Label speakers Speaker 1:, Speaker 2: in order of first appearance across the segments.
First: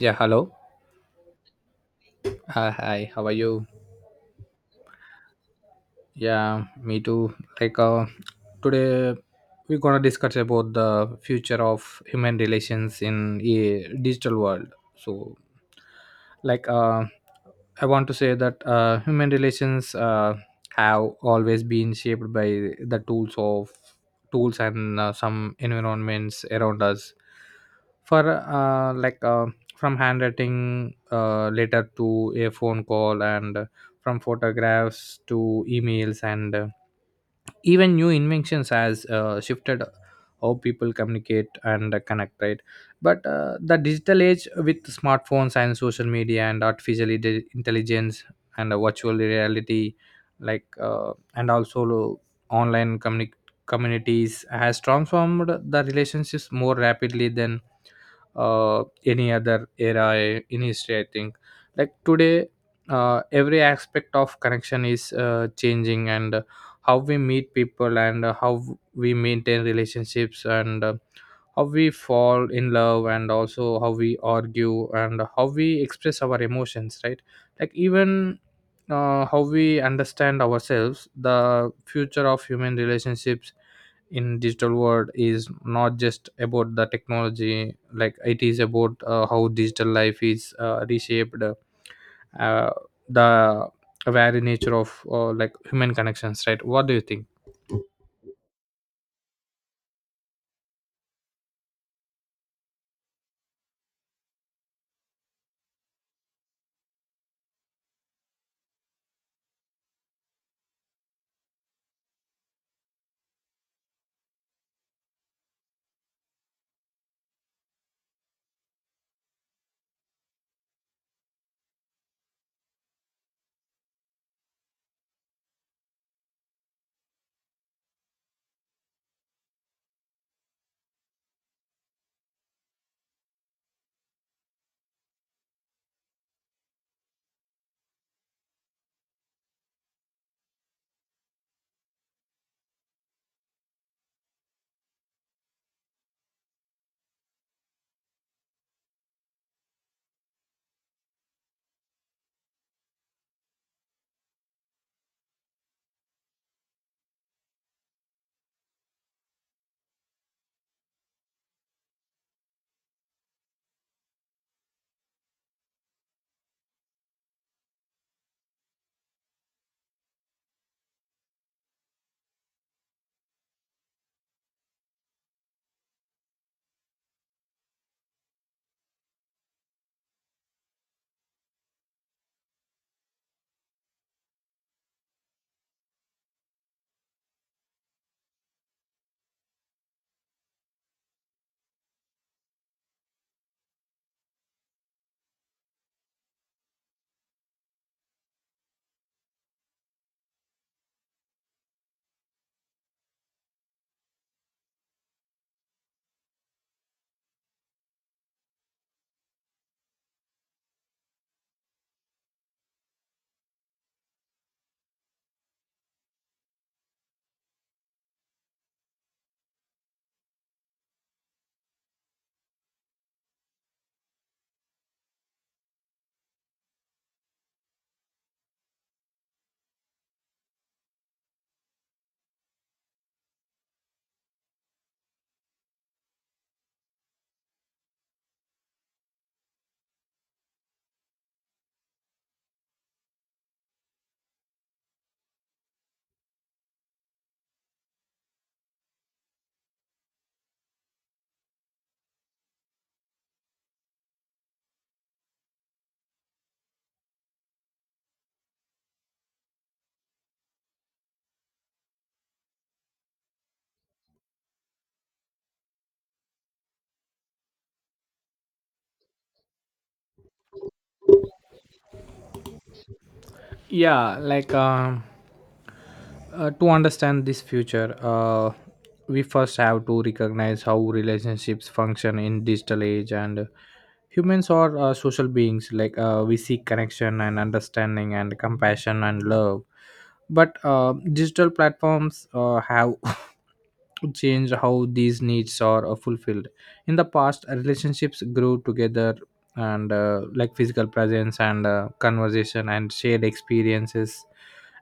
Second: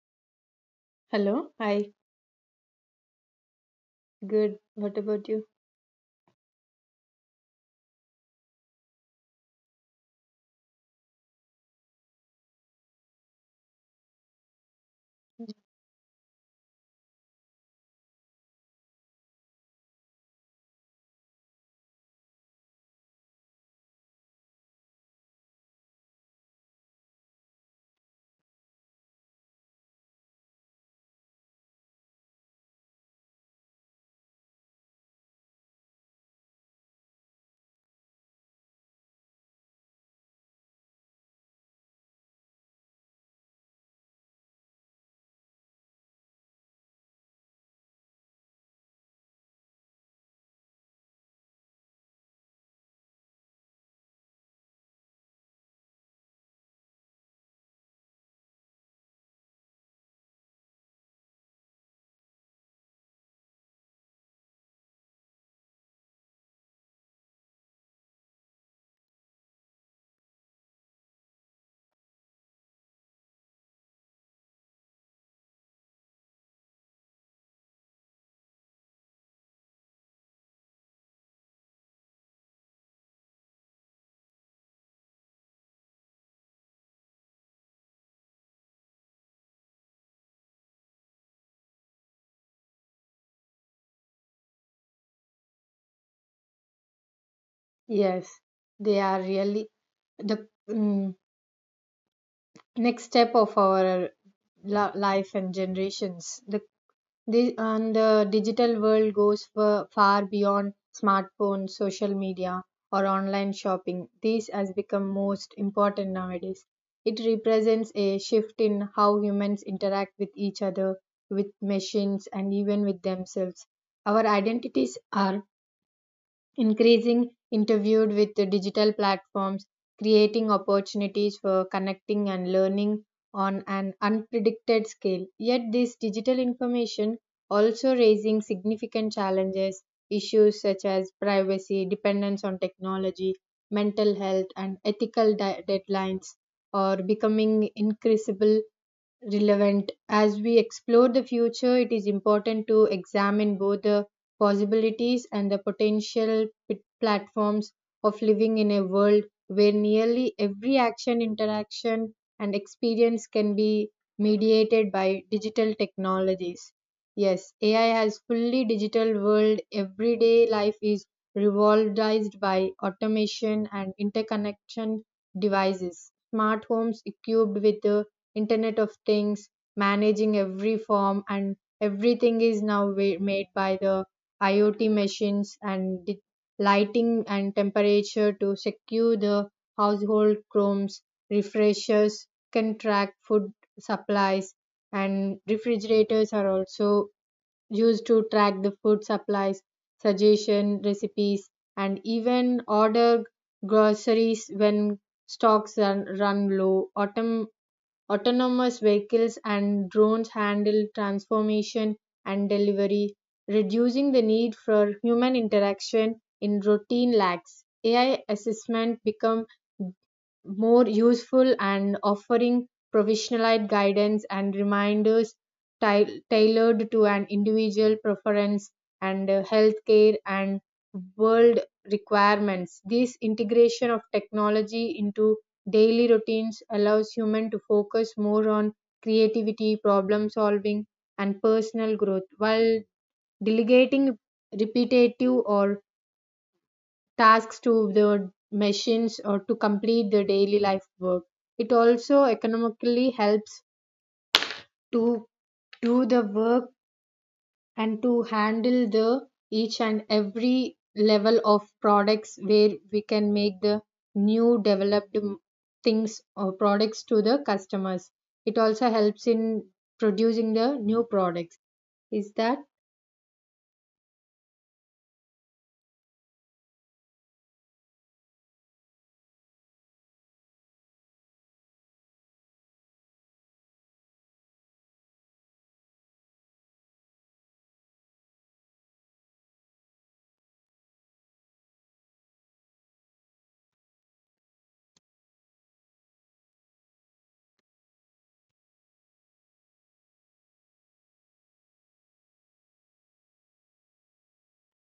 Speaker 1: Yeah, hello.
Speaker 2: Hello. Hi.
Speaker 1: Hi, hi. How are you?
Speaker 2: Good. What about you?
Speaker 1: Yeah, me too. Today we're gonna discuss about the future of human relations in a digital world. So, like, uh, I want to say that human relations have always been shaped by the tools of tools and some environments around us. For like from handwriting letter to a phone call, and from photographs to emails, and even new inventions has shifted how people communicate and connect, right? But the digital age with smartphones and social media and intelligence and virtual reality, and also online communi- communities, has transformed the relationships more rapidly than any other era in history, I think. Like today, every aspect of connection is changing, and how we meet people, and how we maintain relationships, and how we fall in love, and also how we argue, and how we express our emotions, right? Like even how we understand ourselves, the future of human relationships in digital world is not just about the technology. Like, it is about how digital life is reshaped uh, the very nature of human connections, right? What do you think?
Speaker 2: Yes, they are really the next step of our life and generations. The digital world goes far beyond smartphones, social media, or online shopping. These has become most important nowadays. It represents a shift in how humans interact with each other, with machines, and even with themselves. Our identities are increasing interviewed with the digital platforms, creating opportunities for connecting and learning on an unpredicted scale. Yet this digital information also raising significant challenges. Issues such as privacy, dependence on technology, mental health, and ethical deadlines are becoming increasable relevant. As we explore the future, it is important to examine both the possibilities and the potential platforms of living in a world where nearly every action, interaction, and experience can be mediated by digital technologies. Yes, AI has fully digital world. Everyday life is revolved by automation and interconnection devices. Smart homes equipped with the internet of things, managing every form and everything is now made by the iot machines and lighting and temperature to secure the household chromes. Refreshers can track food supplies, and refrigerators are also used to track the food supplies, suggestion recipes, and even order groceries when stocks run low. Autonomous vehicles and drones handle transformation and delivery, reducing the need for human interaction in routine lags. AI assessment become more useful and offering professionalized guidance and reminders tailored to an individual preference and healthcare and world requirements. This integration of technology into daily routines allows humans to focus more on creativity, problem solving, and personal growth while delegating repetitive or tasks to the machines or to complete the daily life work. It also economically helps to do the work and to handle the each and every level of products where we can make the new developed things or products to the customers. It also helps in producing the new products. Is that?
Speaker 1: yeah like um to understand this future, we first have to recognize how relationships function in digital age. And humans are social beings. We seek connection and understanding and compassion and love, but digital platforms have change how these needs are fulfilled. In the past, relationships grew together and physical presence and conversation and shared experiences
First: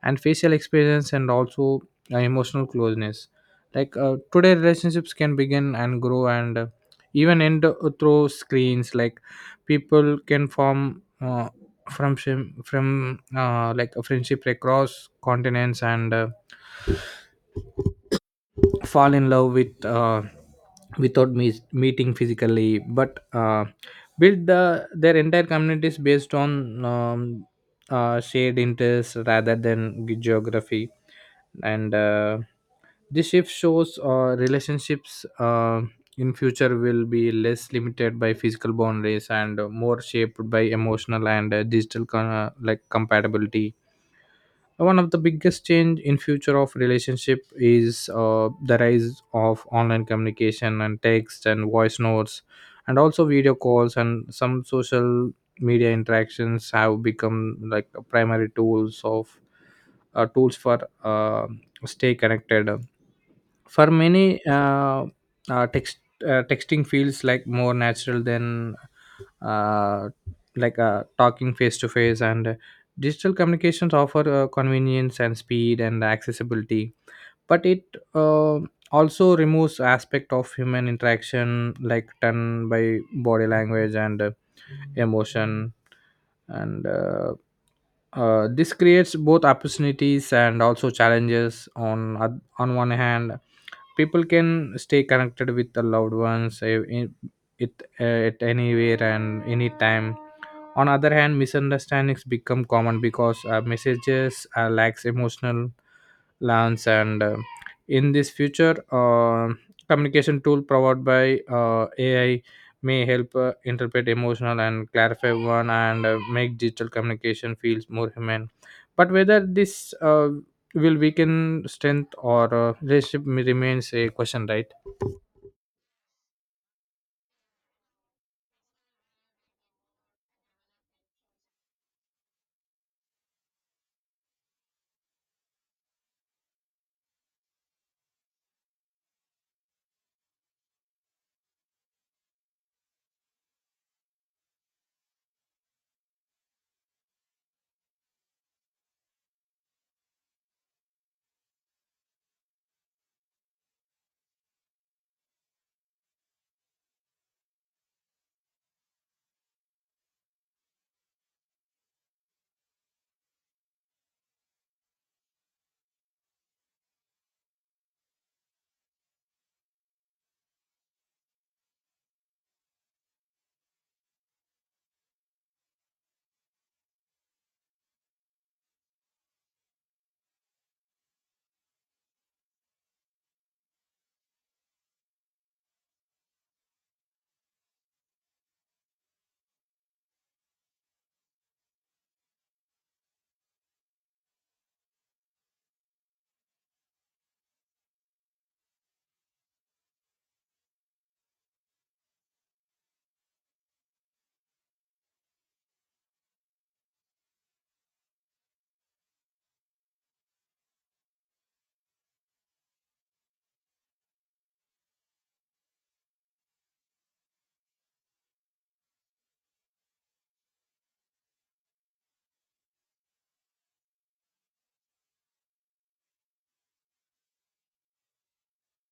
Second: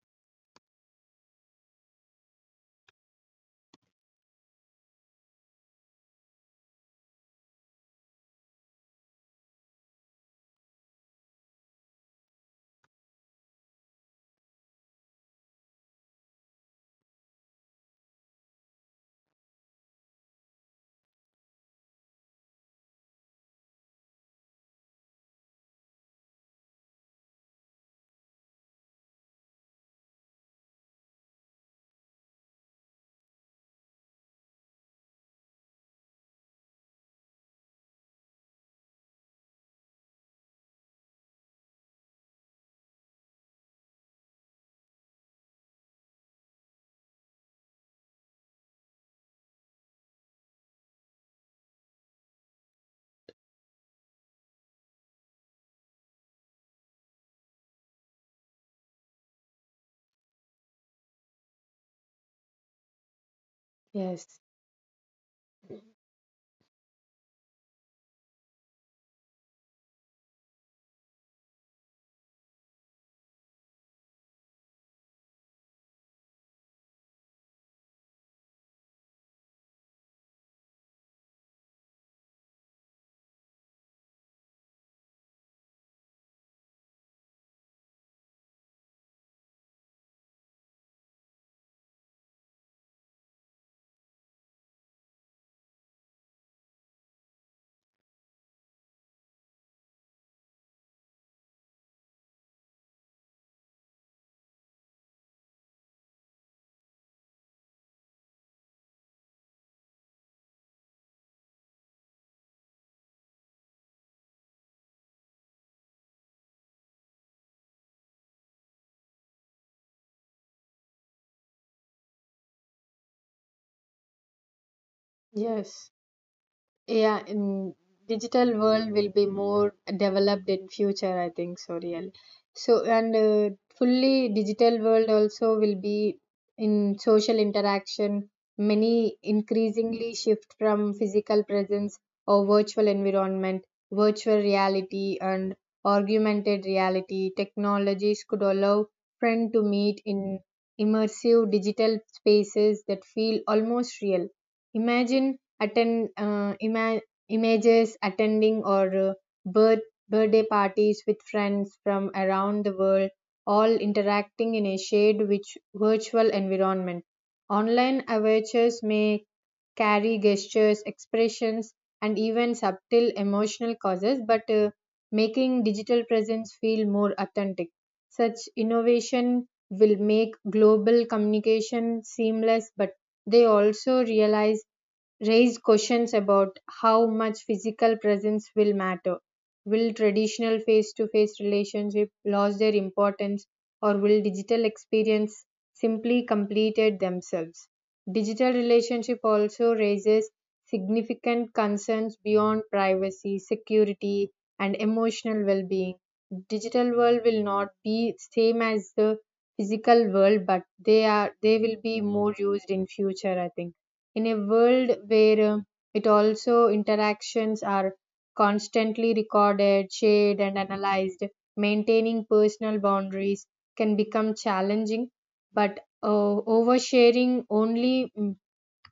Speaker 1: and facial experience and also emotional closeness. Today relationships can begin and grow and even end through screens. Like, people can form from shim- from like a friendship across continents and fall in love with without meeting physically, but build their entire communities based on shared interests rather than geography. And this shift shows relationships in future will be less limited by physical boundaries and more shaped by emotional and digital con- like compatibility. One of the biggest change in future of relationship is the rise of online communication and text and voice notes and also video calls and some social media interactions have become like primary tools of tools for stay connected for many.
Speaker 2: Yes.
Speaker 1: Uh, text Texting feels like more natural than uh, talking face to face. And digital communications offer convenience and speed and accessibility, but it uh, also removes aspect of human interaction, like tone by body language and emotion. And this creates both opportunities and also challenges. On one hand, people can stay connected with the loved ones, it, uh, at anywhere and anytime. On other hand, misunderstandings become common because messages lacks emotional lands. And in this future, communication tool provided by ai may help interpret emotional and clarify one and make digital communication feels more human. But whether this will weaken strength or relationship remains a question, right?
Speaker 2: Yes. Yeah, in digital world will be more developed in future, I think so real. So and fully digital world also will be in social interaction. Many increasingly shift from physical presence or virtual environment, virtual reality, and augmented reality. Technologies could allow friend to meet in immersive digital spaces that feel almost real. Imagine attend uh, ima- images attending or birthday parties with friends from around the world, all interacting in a shared which virtual environment. Online avatars may carry gestures, expressions, and even subtle emotional causes, but making digital presence feel more authentic. Such innovation will make global communication seamless, but they also realize raised questions about how much physical presence will matter. Will traditional face to face relationship lose their importance, or will digital experience simply completed themselves? Digital relationship also raises significant concerns beyond privacy, security, and emotional well-being. Digital world will not be same as the physical world, but they will be more used in future, I think. In a world where it also interactions are constantly recorded, shared, and analyzed, maintaining personal boundaries can become challenging, but oversharing only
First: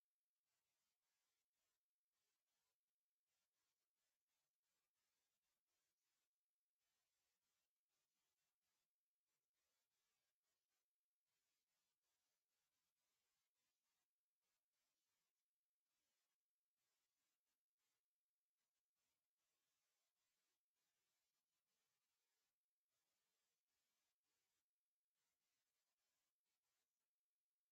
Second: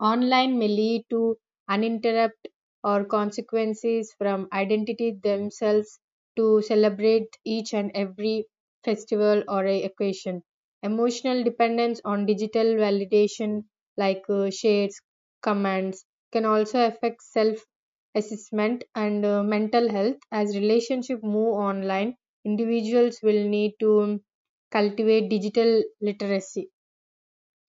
Speaker 2: online may lead to uninterrupted or consequences from identity themselves, to celebrate each and every festival or a occasion. Emotional dependence on digital validation, like shares, comments, can also affect self assessment and mental health. As relationship move online, individuals will need to cultivate digital literacy,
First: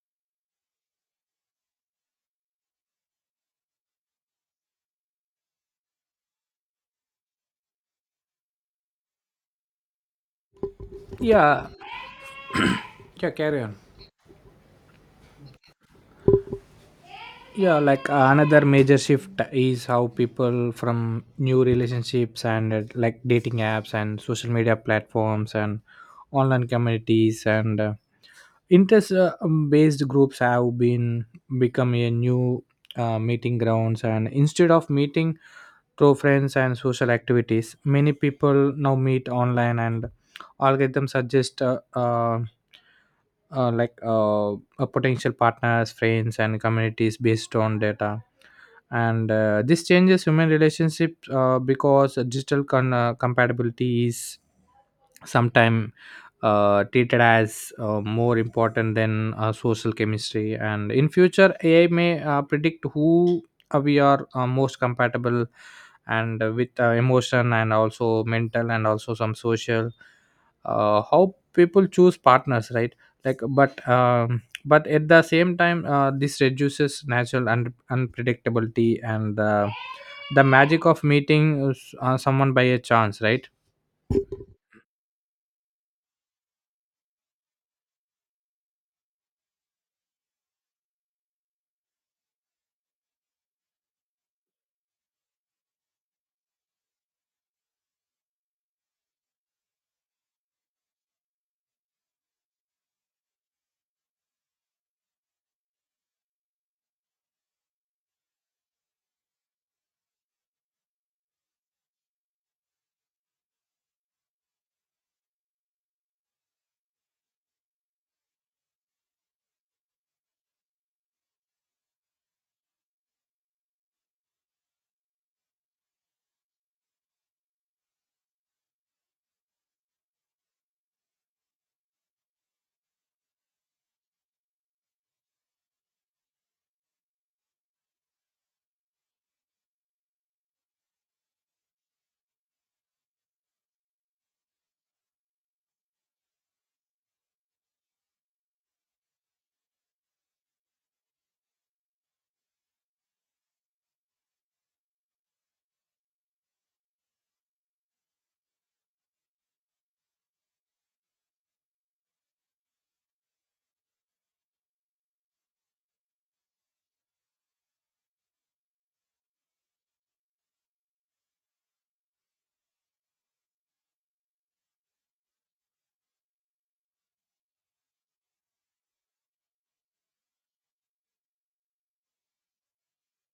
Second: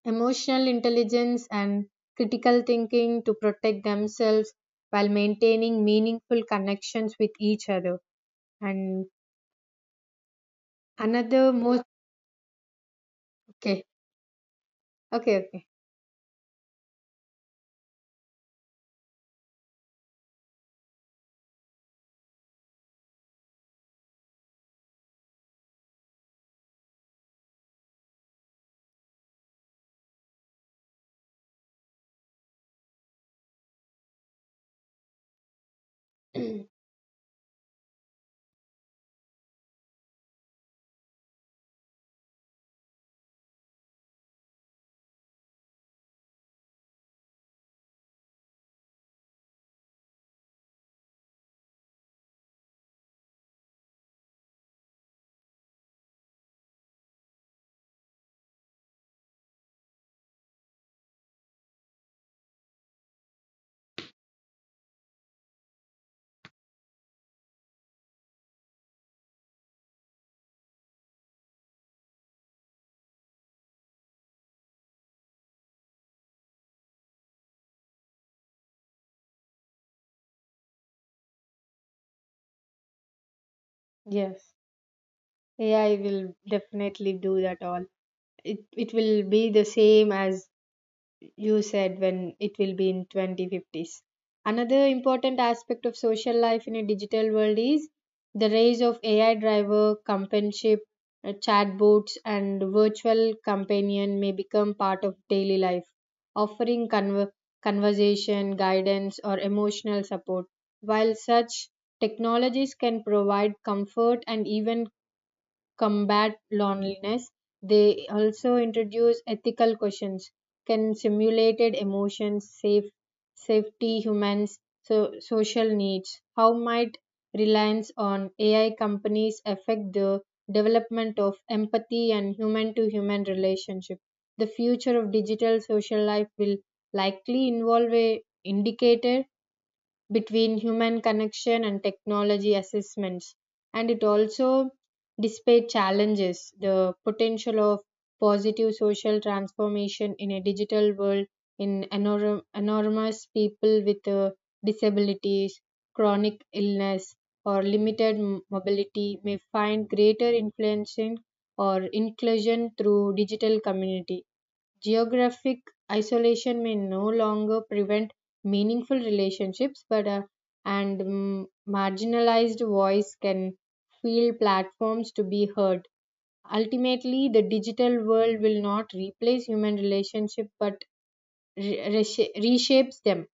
Speaker 2: emotional intelligence, and critical thinking to protect themselves while maintaining meaningful connections with each other. And another
Speaker 1: Yeah,
Speaker 2: most.
Speaker 1: yeah, carry on.
Speaker 2: Okay. Okay.
Speaker 1: Another major shift is how people from new relationships and like dating apps and social media platforms and online communities and interest based groups have been become a new meeting grounds. And instead of meeting through friends
Speaker 2: Okay.
Speaker 1: and social activities, many people now meet online, and algorithms suggest a potential partners, friends, and communities based on data. And this changes human relationships, because compatibility is sometimes treated as more important than social chemistry. And in future, AI may predict who we are most compatible and with emotion and also mental and also some social, how people choose partners, right? But at the same time, this reduces natural and unpredictability and the magic of meeting someone by a chance, right?
Speaker 2: Yes, AI will definitely do that all. It will be the same as you said when it will be in 2050s. Another important aspect of social life in a digital world is the rise of AI driver companionship. Chatbots and virtual companion may become part of daily life, offering conversation, guidance, or emotional support. While such technologies can provide comfort and even combat loneliness, they also introduce ethical questions. Can simulated emotions save safety humans so social needs? How might reliance on AI companies affect the development of empathy and human to human relationship? The future of digital social life will likely involve a indicator between human connection and technology assessments, and it also displayed challenges the potential of positive social transformation in a digital world. In enormous people with disabilities, chronic illness, or limited mobility may find greater influence in or inclusion through digital community. Geographic isolation may no longer prevent meaningful relationships, but and mm, marginalized voice can feel platforms to be heard. Ultimately, the digital world will not replace human relationship, but reshapes them.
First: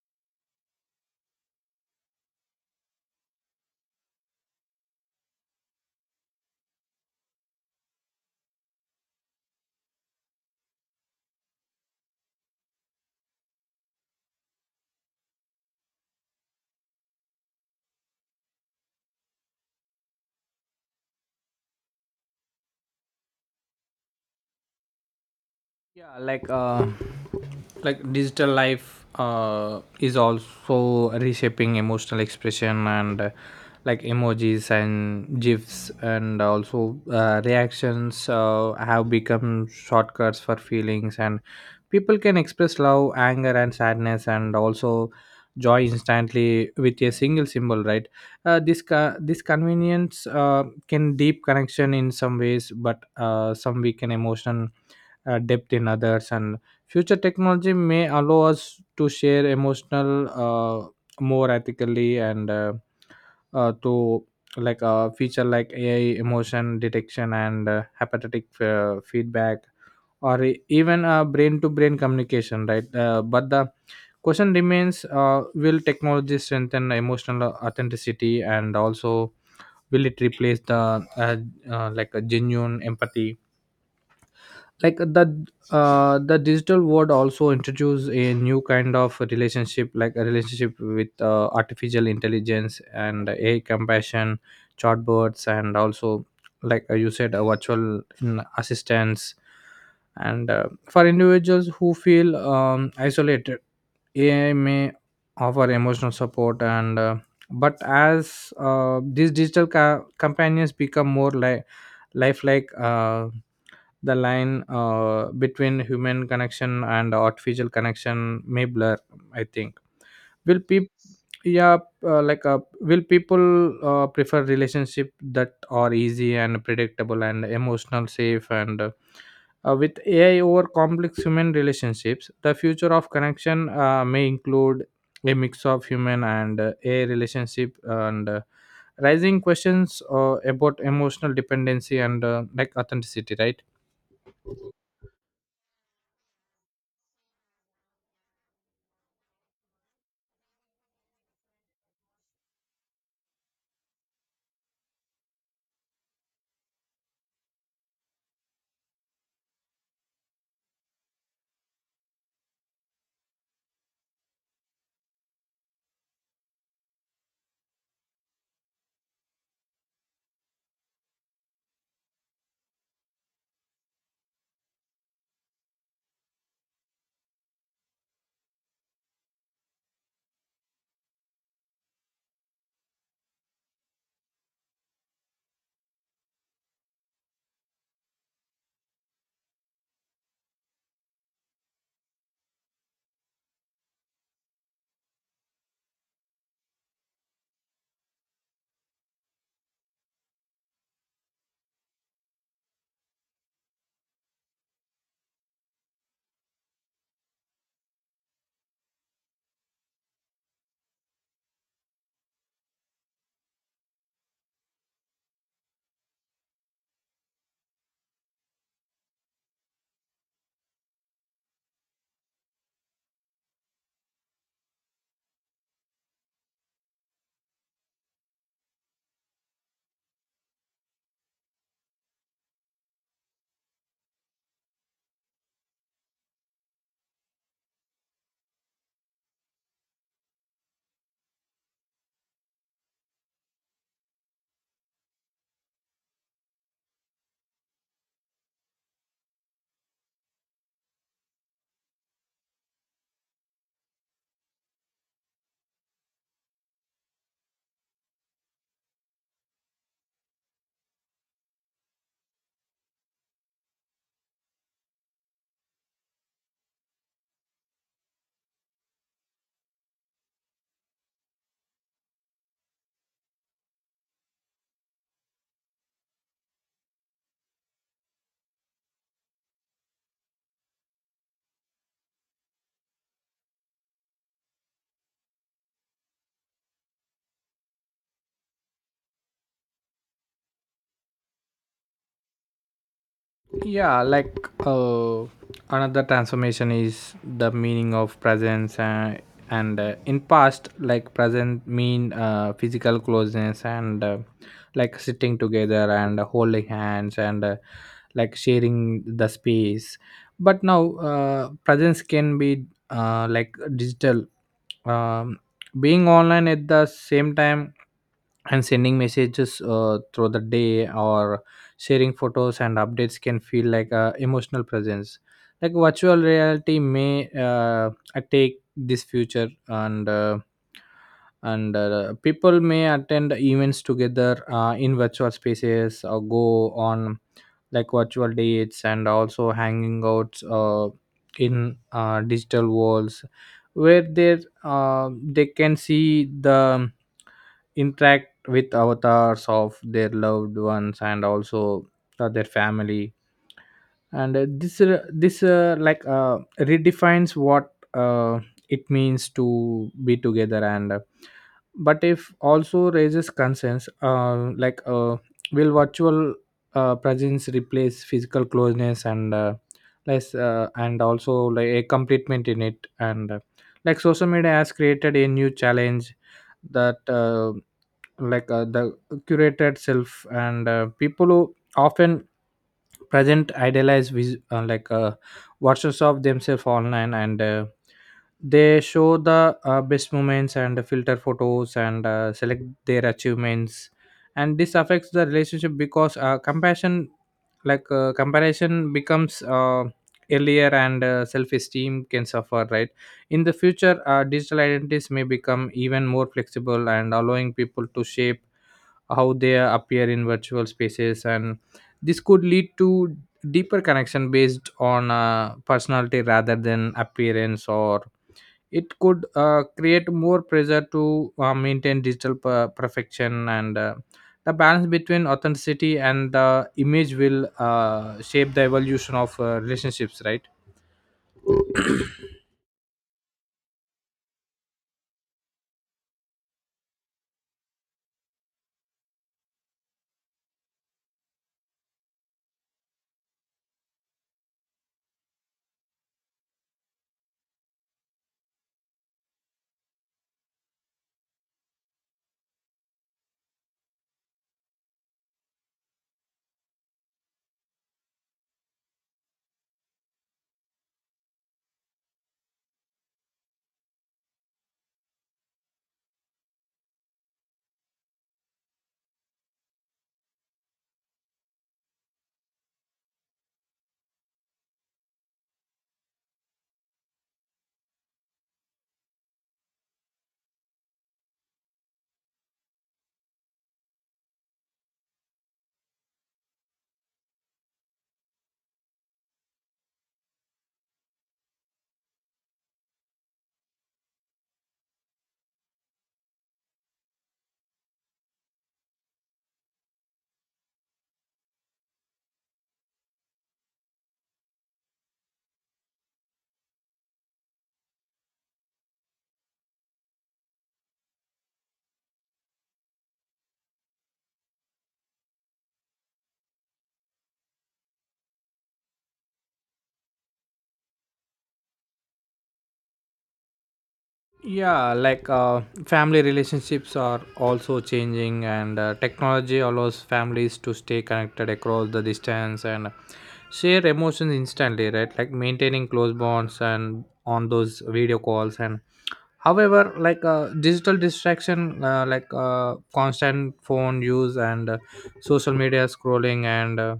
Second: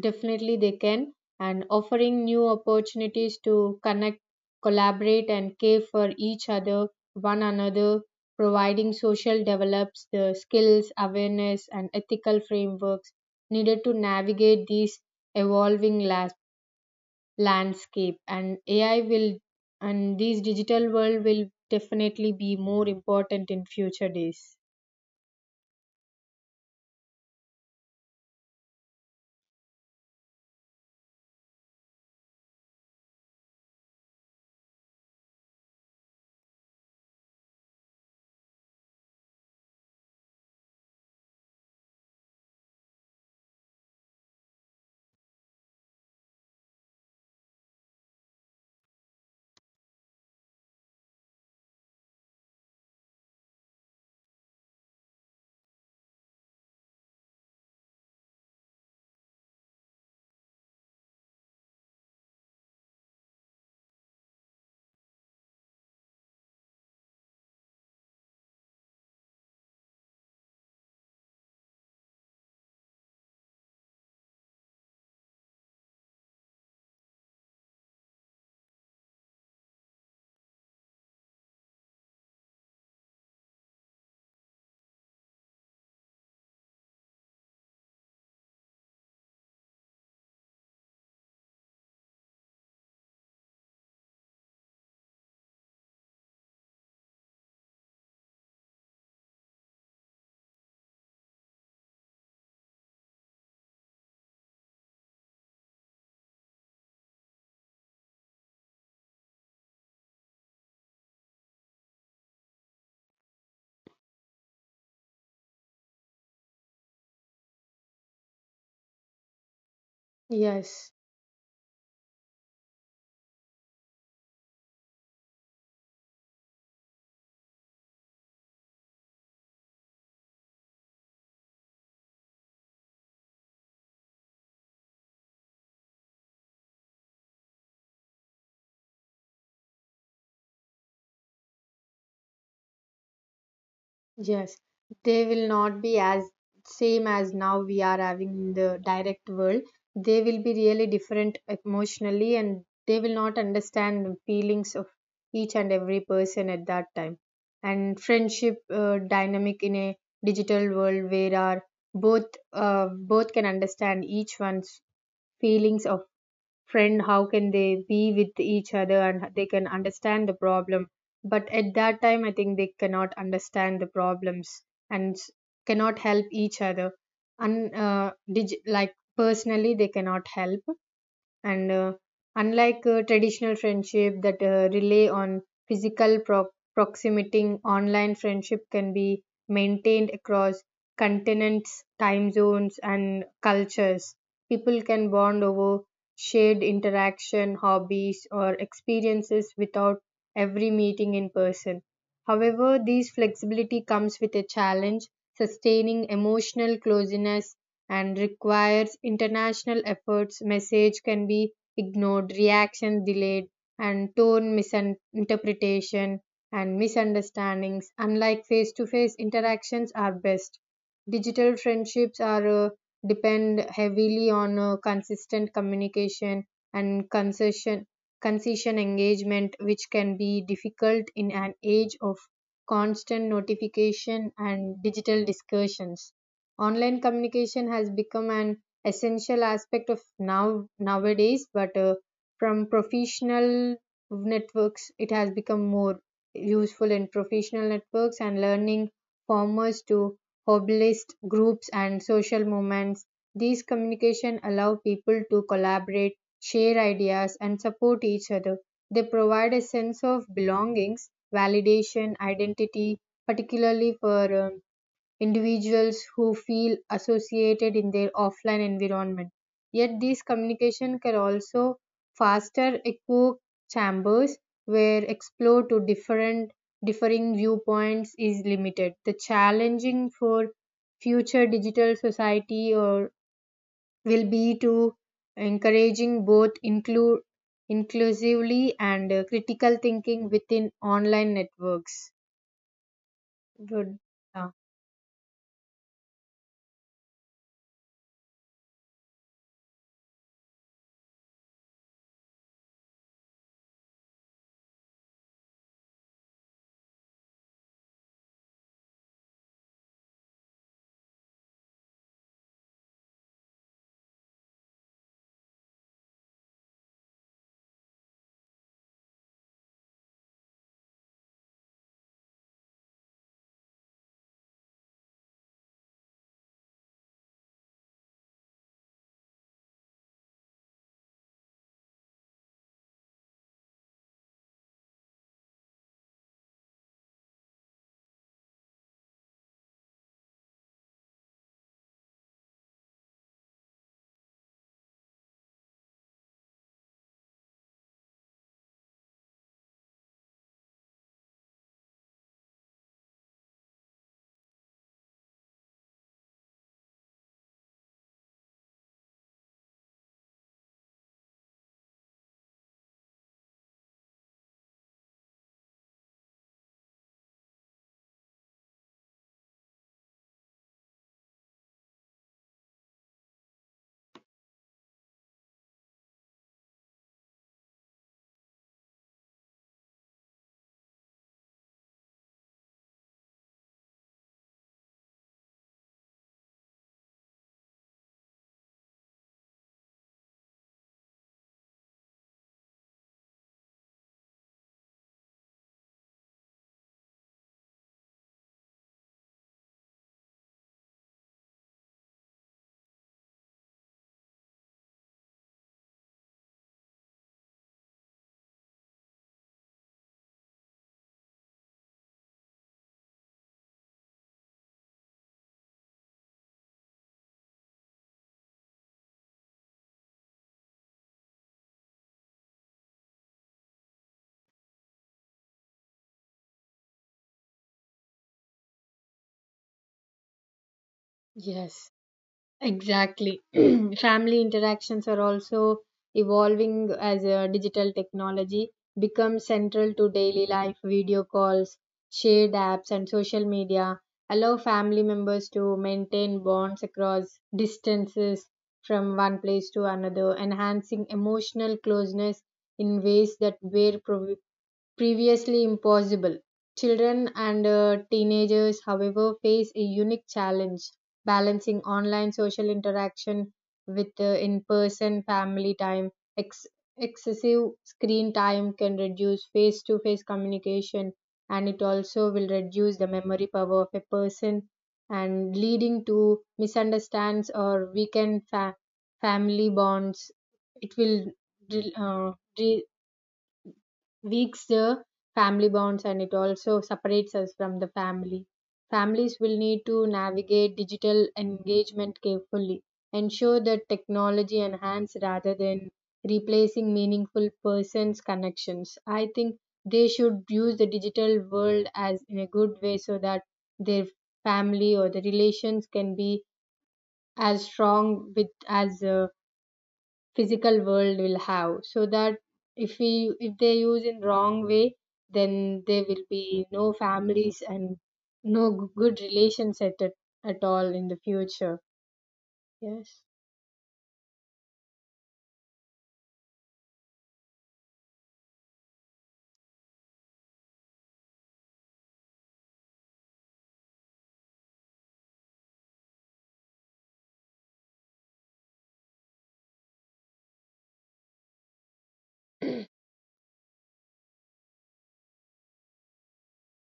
Speaker 2: Definitely, they can, and offering new opportunities to connect, collaborate, and care for each other, one another, providing social develops the skills, awareness, and ethical frameworks needed to navigate these evolving landscape. And AI will, and these digital world will definitely be more important in future days.
Speaker 1: yeah like uh Digital life is also reshaping emotional expression. And emojis and gifs and also reactions have become shortcuts for feelings. And people can express love, anger and sadness and also joy instantly with a single symbol, right? This convenience can deep connection in some ways, but some weaken emotion depth in others. And future technology may allow us to share emotional more ethically, and to like a feature like ai emotion detection and empathetic feedback, or even brain to brain communication, right? But the question remains, will technology strengthen emotional authenticity, and also will it replace the uh, a genuine empathy? like the the digital world also introduce a new kind of relationship, like a relationship with artificial intelligence and a compassion chatbots and also, like you said, a virtual assistance. And for individuals who feel isolated, ai may offer emotional support. And But as these companions become more like lifelike, the line between human connection and artificial connection may blur, I think. Will
Speaker 2: Yes.
Speaker 1: people, yeah, will people prefer relationship that are easy and predictable and emotional safe and with AI over complex human relationships? The future of connection may include a mix of human and AI relationship, and rising questions about emotional dependency and authenticity, right?
Speaker 2: Yes, they will not be as same as now we are having in the direct world. They will be really different emotionally, and they will not understand the feelings of each and every person at that time. And friendship dynamic in a digital world, where are both both can understand each one's feelings. Friend how can they be with each other, and they can understand the problem, but at that time I think they cannot understand the problems, and cannot help each other, and like personally they cannot help, and unlike traditional friendship that rely on physical proximity, online friendship can be maintained across continents, time zones, and cultures. People can bond over shared interaction, hobbies, or experiences without every meeting in person. However, this flexibility comes with a challenge. Sustaining emotional closeness and requires international efforts, message can be ignored, reaction delayed, and tone misinterpretation and misunderstandings. Unlike face to face interactions, are best. Digital friendships are depend heavily on consistent communication and concession engagement, which can be difficult in an age of constant notification and digital discussions. Online communication has become an essential aspect of now nowadays, but from professional networks, it has become more useful in professional networks and learning formers to hobbyist groups and social movements. These communication allow people to collaborate, share ideas, and support each other. They provide a sense of belongings, validation, identity, particularly for individuals who feel associated in their offline environment. Yet, these communication can also foster echo chambers where explore to different differing viewpoints is limited. The challenging for future digital society or will be to encouraging both include inclusively and critical thinking within online networks. Good.
Speaker 1: yeah like
Speaker 2: uh,
Speaker 1: uh, Another transformation is the meaning of presence. And In past, like, present mean physical closeness and sitting together and holding hands and sharing the space. But now presence can be digital, um, being online at the same time and sending messages through the day, or sharing photos and updates can feel like a emotional presence. Like, virtual reality may take this future, and people may attend events together in virtual spaces, or go on like virtual dates, and also hanging out in digital worlds where they can see the, interact with avatars of their loved ones and also their family. And this this like redefines what it means to be together. And But if also raises concerns, will virtual presence replace physical closeness, and less and also like a completement in it? And Like, social media has created a new challenge, that the curated self. And people who often present idealize watchers of themselves online, and they show the best moments and filter photos and select their achievements. And this affects the relationship because compassion like comparison becomes earlier, and self-esteem can suffer, right? In the future, digital identities may become even more flexible and allowing people to shape how they appear in virtual spaces, and this could lead to deeper connection based on personality rather than appearance, or it could create more pressure to maintain perfection. And the balance between authenticity and the image will shape the evolution of relationships, right?
Speaker 2: yes. Exactly. Family interactions are also evolving as digital technology becomes central to daily life. Video calls, shared apps, and social media allow family members to maintain bonds across distances from one place to another, enhancing emotional closeness in ways that were previously impossible. Children and teenagers, however, face a unique challenge balancing online social interaction with in person family time. Ex- Excessive screen time can reduce face to face communication, and it also will reduce the memory power of a person, and leading to misunderstands or weakened family bonds. It will dri- uh, dri- weaks the family bonds, and it also separates us from the family. Families will need to navigate digital engagement carefully, ensure that technology enhances rather than replacing meaningful persons' connections. I think they should use the digital world as in a good way, so that their family or the relations can be as strong with as physical world will have, so that if we if they use in wrong way, then there will be no families and no good relations at all in the future. Yes.
Speaker 1: Family relationships are also changing, and technology allows families to stay connected across the distance and share emotions instantly, right? Like maintaining close bonds and on those video calls. And however, digital distraction, constant phone use and social media scrolling and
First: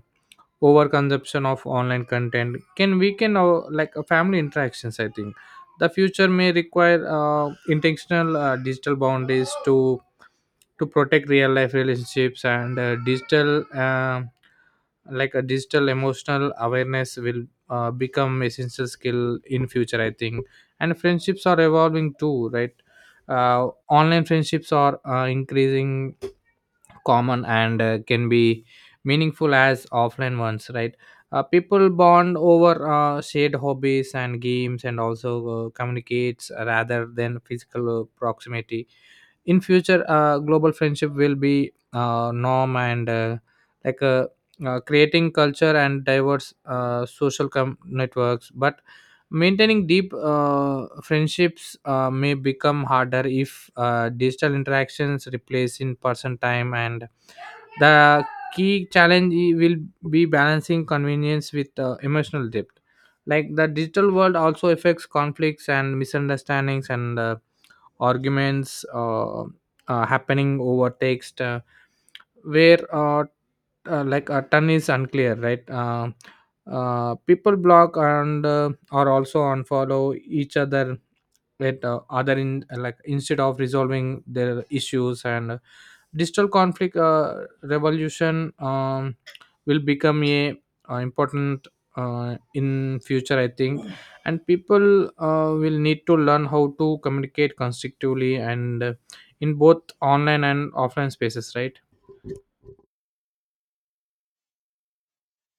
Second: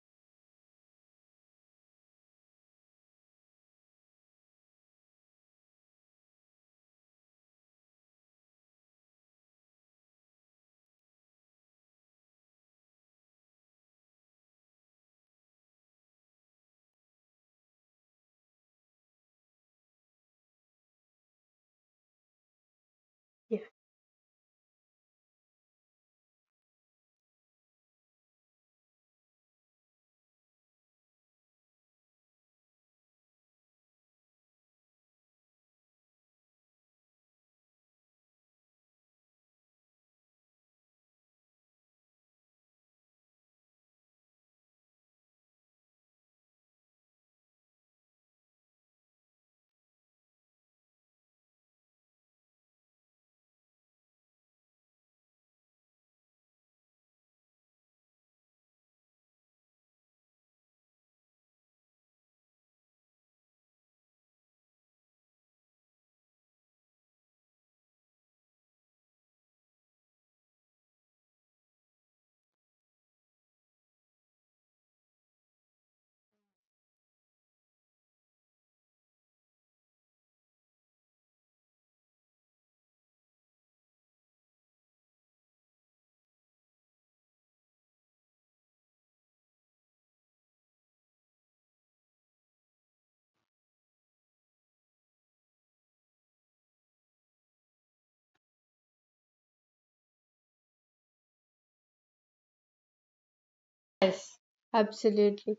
Speaker 1: overconsumption of online content can weaken our family interactions, I think. The future may require intentional digital boundaries to protect real life relationships. And digital like a digital emotional awareness will become essential skill in future, I think. And friendships are evolving too, right?
Speaker 2: Yeah.
Speaker 1: Online friendships are increasing common, and can be meaningful as offline ones, right? People bond over shared hobbies and games and also communicates rather than physical proximity. In future, global friendship will be norm, and like uh, creating culture and diverse social networks, but maintaining deep friendships may become harder if digital interactions replace in person time. And the key challenge will be balancing convenience with emotional depth. Like, the digital world also affects conflicts and misunderstandings, and arguments happening over text, where like a ton is unclear, right? People block and are also unfollow each other, let other in, like, instead of resolving their issues. And digital conflict revolution will become a important in future, I think. And people will need to learn how to communicate constructively and in both online and offline spaces, right?
Speaker 2: Yes, absolutely.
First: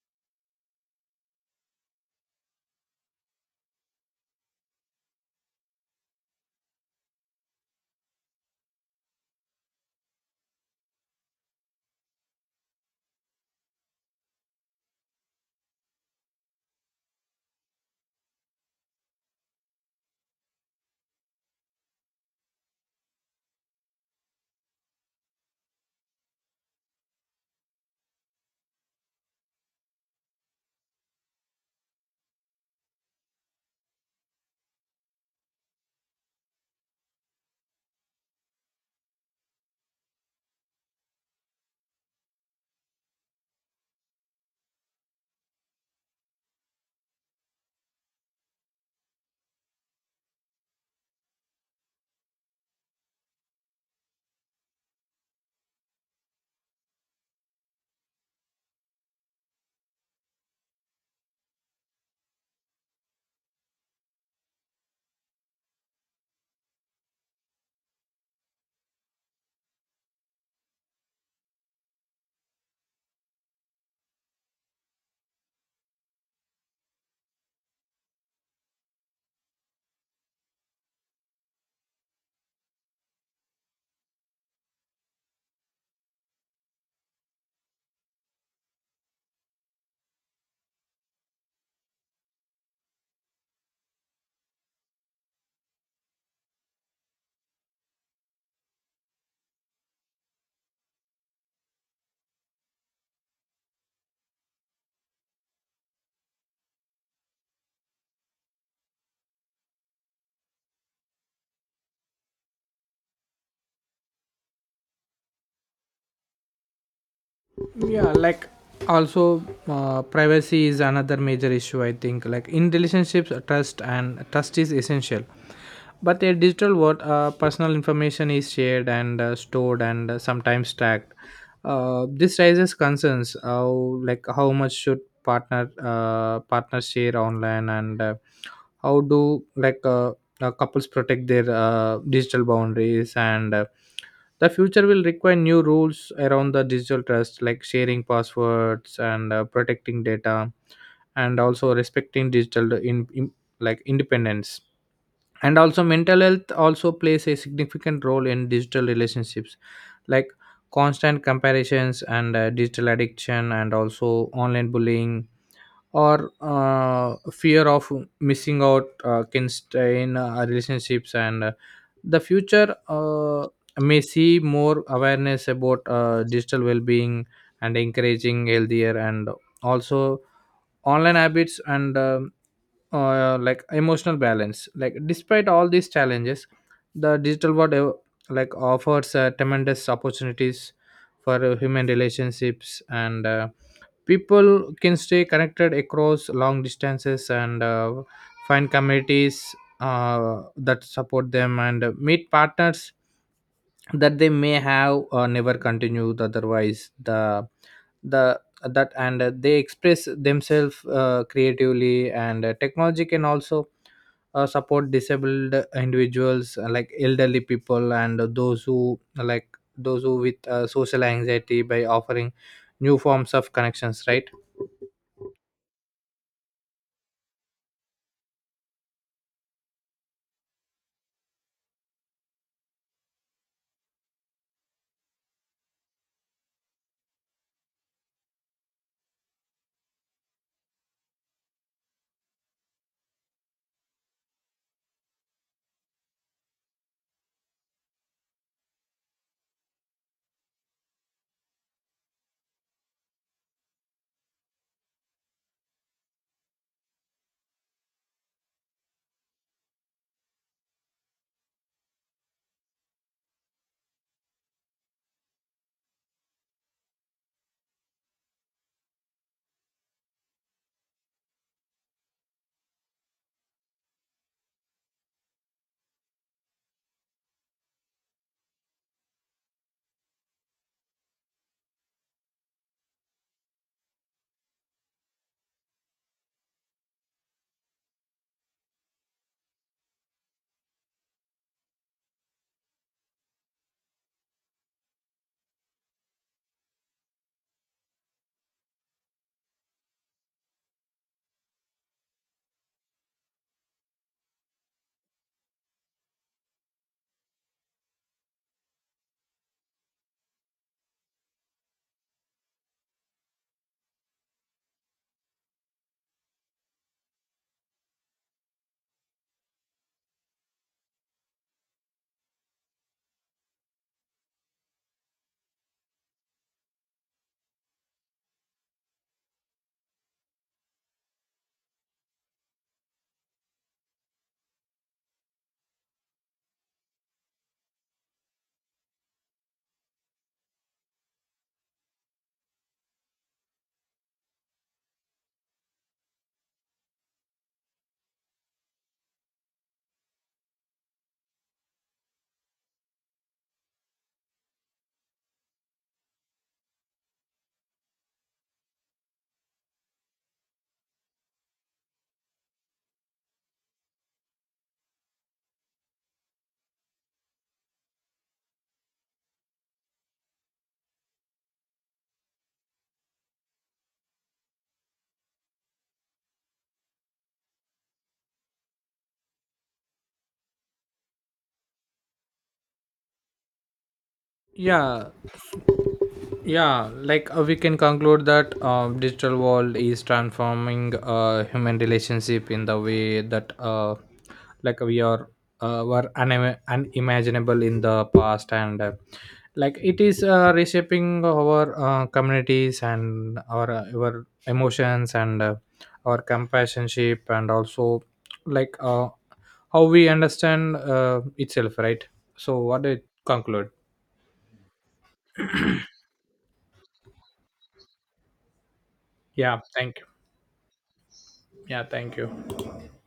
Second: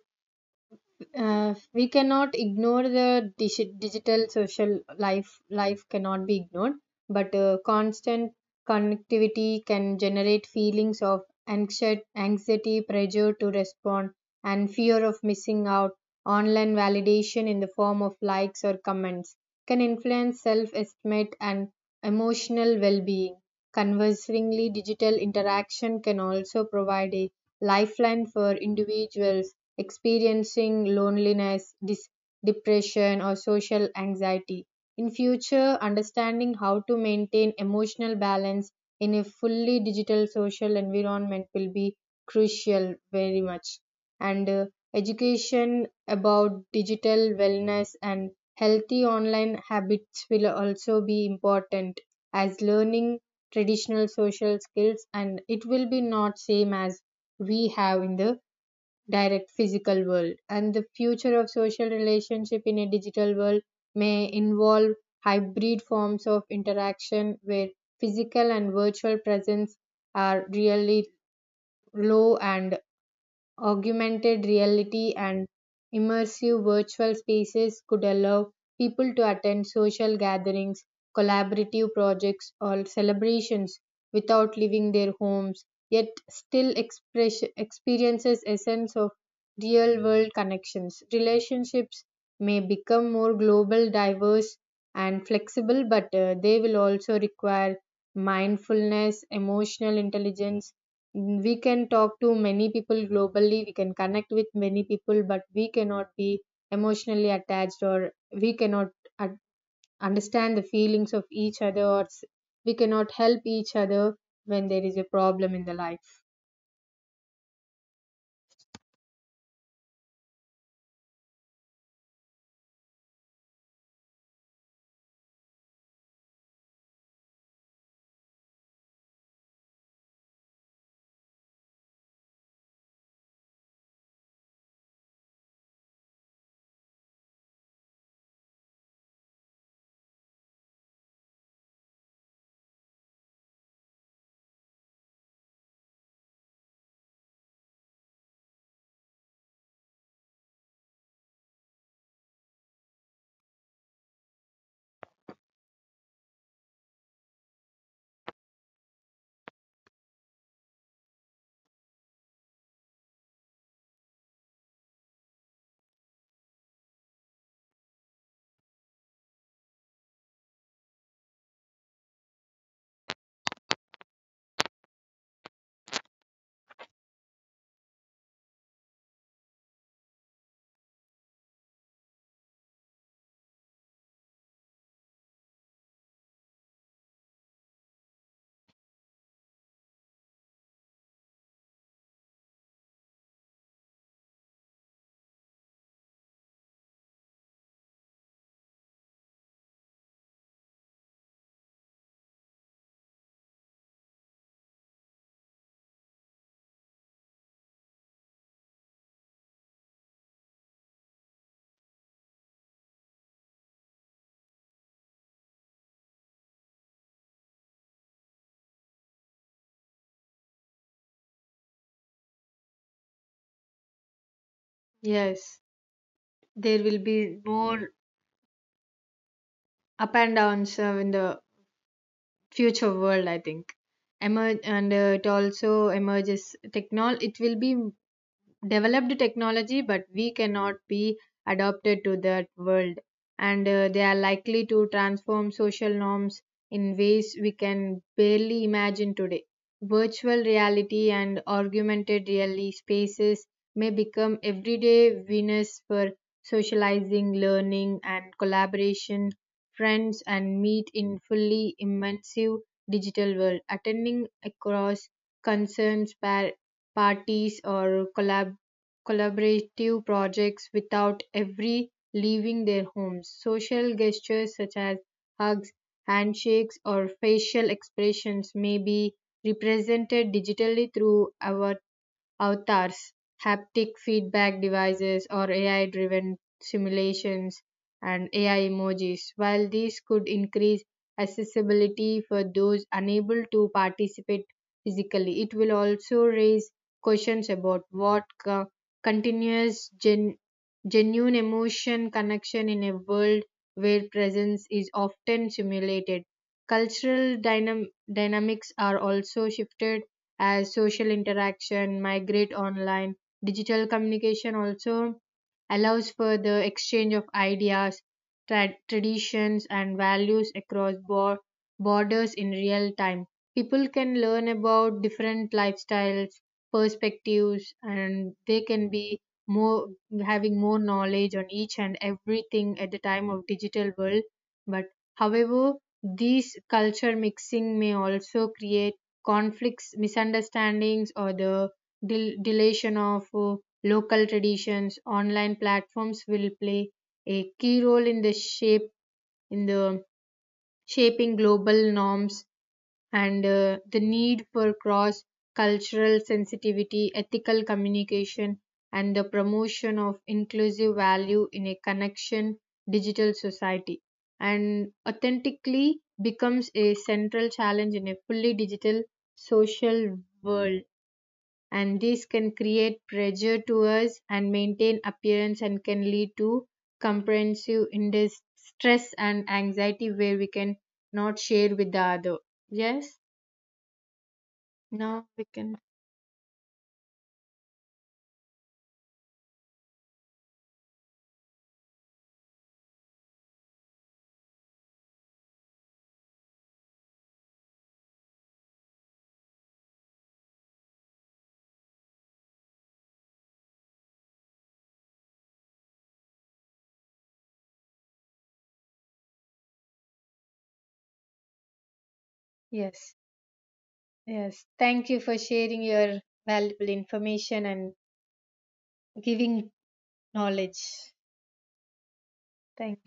Speaker 2: We cannot ignore the digital social life. Life cannot be ignored, but constant connectivity can generate feelings of anxiety, anxiety pressure to respond, and fear of missing out. Online validation in the form of likes or comments can influence self estimate and emotional well being. Conversely, digital interaction can also provide a lifeline for individuals experiencing loneliness, depression, or social anxiety. In future, understanding how to maintain emotional balance in a fully digital social environment will be crucial very much. And education about digital wellness and healthy online habits will also be important, as learning traditional social skills, and it will be not same as we have in the direct physical world. And the future of social relationship in a digital world may involve hybrid forms of interaction, where physical and virtual presence are really low, and augmented reality and immersive virtual spaces could allow people to attend social gatherings, collaborative projects, or celebrations without leaving their homes, yet still express, experiences a sense of real world connections. Relationships may become more global, diverse, and flexible, but they will also require mindfulness, emotional intelligence. Mm, we can talk to many people globally, we can connect with many people, but we cannot be emotionally attached, or we cannot un- understand the feelings of each other, or we cannot help each other when there is a problem in the life.
Speaker 1: yeah like also Privacy is another major issue, I think. Like in relationships, trust is essential, but in digital world, personal information is shared and stored and sometimes tracked. This raises concerns how, like how much should partner partners share online, and how do like couples protect their digital boundaries? And the future will require new rules around the digital trust, like sharing passwords and protecting data, and also respecting digital in like independence. And also mental health also plays a significant role in digital relationships, like constant comparisons and digital addiction, and also online bullying, or fear of missing out can strain relationships. And the future may see more awareness about digital well-being, and encouraging healthier and also online habits, and emotional balance. Like, despite all these challenges, the digital world like offers tremendous opportunities for human relationships. And people can stay connected across long distances, and find communities that support them, and meet partners that they may have never continued otherwise, the that and they express themselves creatively. And technology can also support disabled individuals, like elderly people, and those who with social anxiety, by offering new forms of connections, right?
Speaker 2: Yes, there will be more up and downs in the future world, I think. Emerge and it also emerges technol. It will be developed technology, but we cannot be adapted to that world. And they are likely to transform social norms in ways we can barely imagine today. Virtual reality and augmented reality spaces may become everyday winners for socializing, learning, and collaboration. Friends and meet in fully immersive digital world, attending across concerns, parties or collaborative projects without every leaving their homes. Social gestures such as hugs, handshakes, or facial expressions may be represented digitally through our avatars, haptic feedback devices, or AI driven simulations and AI emojis. While these could increase accessibility for those unable to participate physically, it will also raise questions about what continuous genuine emotion connection in a world where presence is often simulated. Cultural dynamics are also shifted as social interaction migrate online. Digital communication also allows for the exchange of ideas, traditions, and values across borders in real time. People can learn about different lifestyles, perspectives, and they can be more having more knowledge on each and everything at the time of digital world. But however, these culture mixing may also create conflicts, misunderstandings, or the deletion of local traditions. Online platforms will play a key role in the shape in the shaping global norms, and the need for cross cultural sensitivity, ethical communication, and the promotion of inclusive value in a connection digital society. And authentically becomes a central challenge in a fully digital social world. And this can create pressure to us and maintain appearance, and can lead to comprehensive stress and anxiety where we can not share with the other. Yes.
Speaker 1: Yeah.
Speaker 2: Now we can.
Speaker 1: We can conclude that digital world is transforming human relationship in the way that like we are were unimaginable in the past. And it is reshaping our communities and our emotions and our compassionship, and also, like uh, how we understand itself, right? So what it
Speaker 2: Yes,
Speaker 1: conclude.
Speaker 2: yes. Thank you for sharing your valuable information and
Speaker 1: Yeah,
Speaker 2: giving
Speaker 1: thank you.
Speaker 2: knowledge.
Speaker 1: Yeah, thank you.
Speaker 2: Thank you.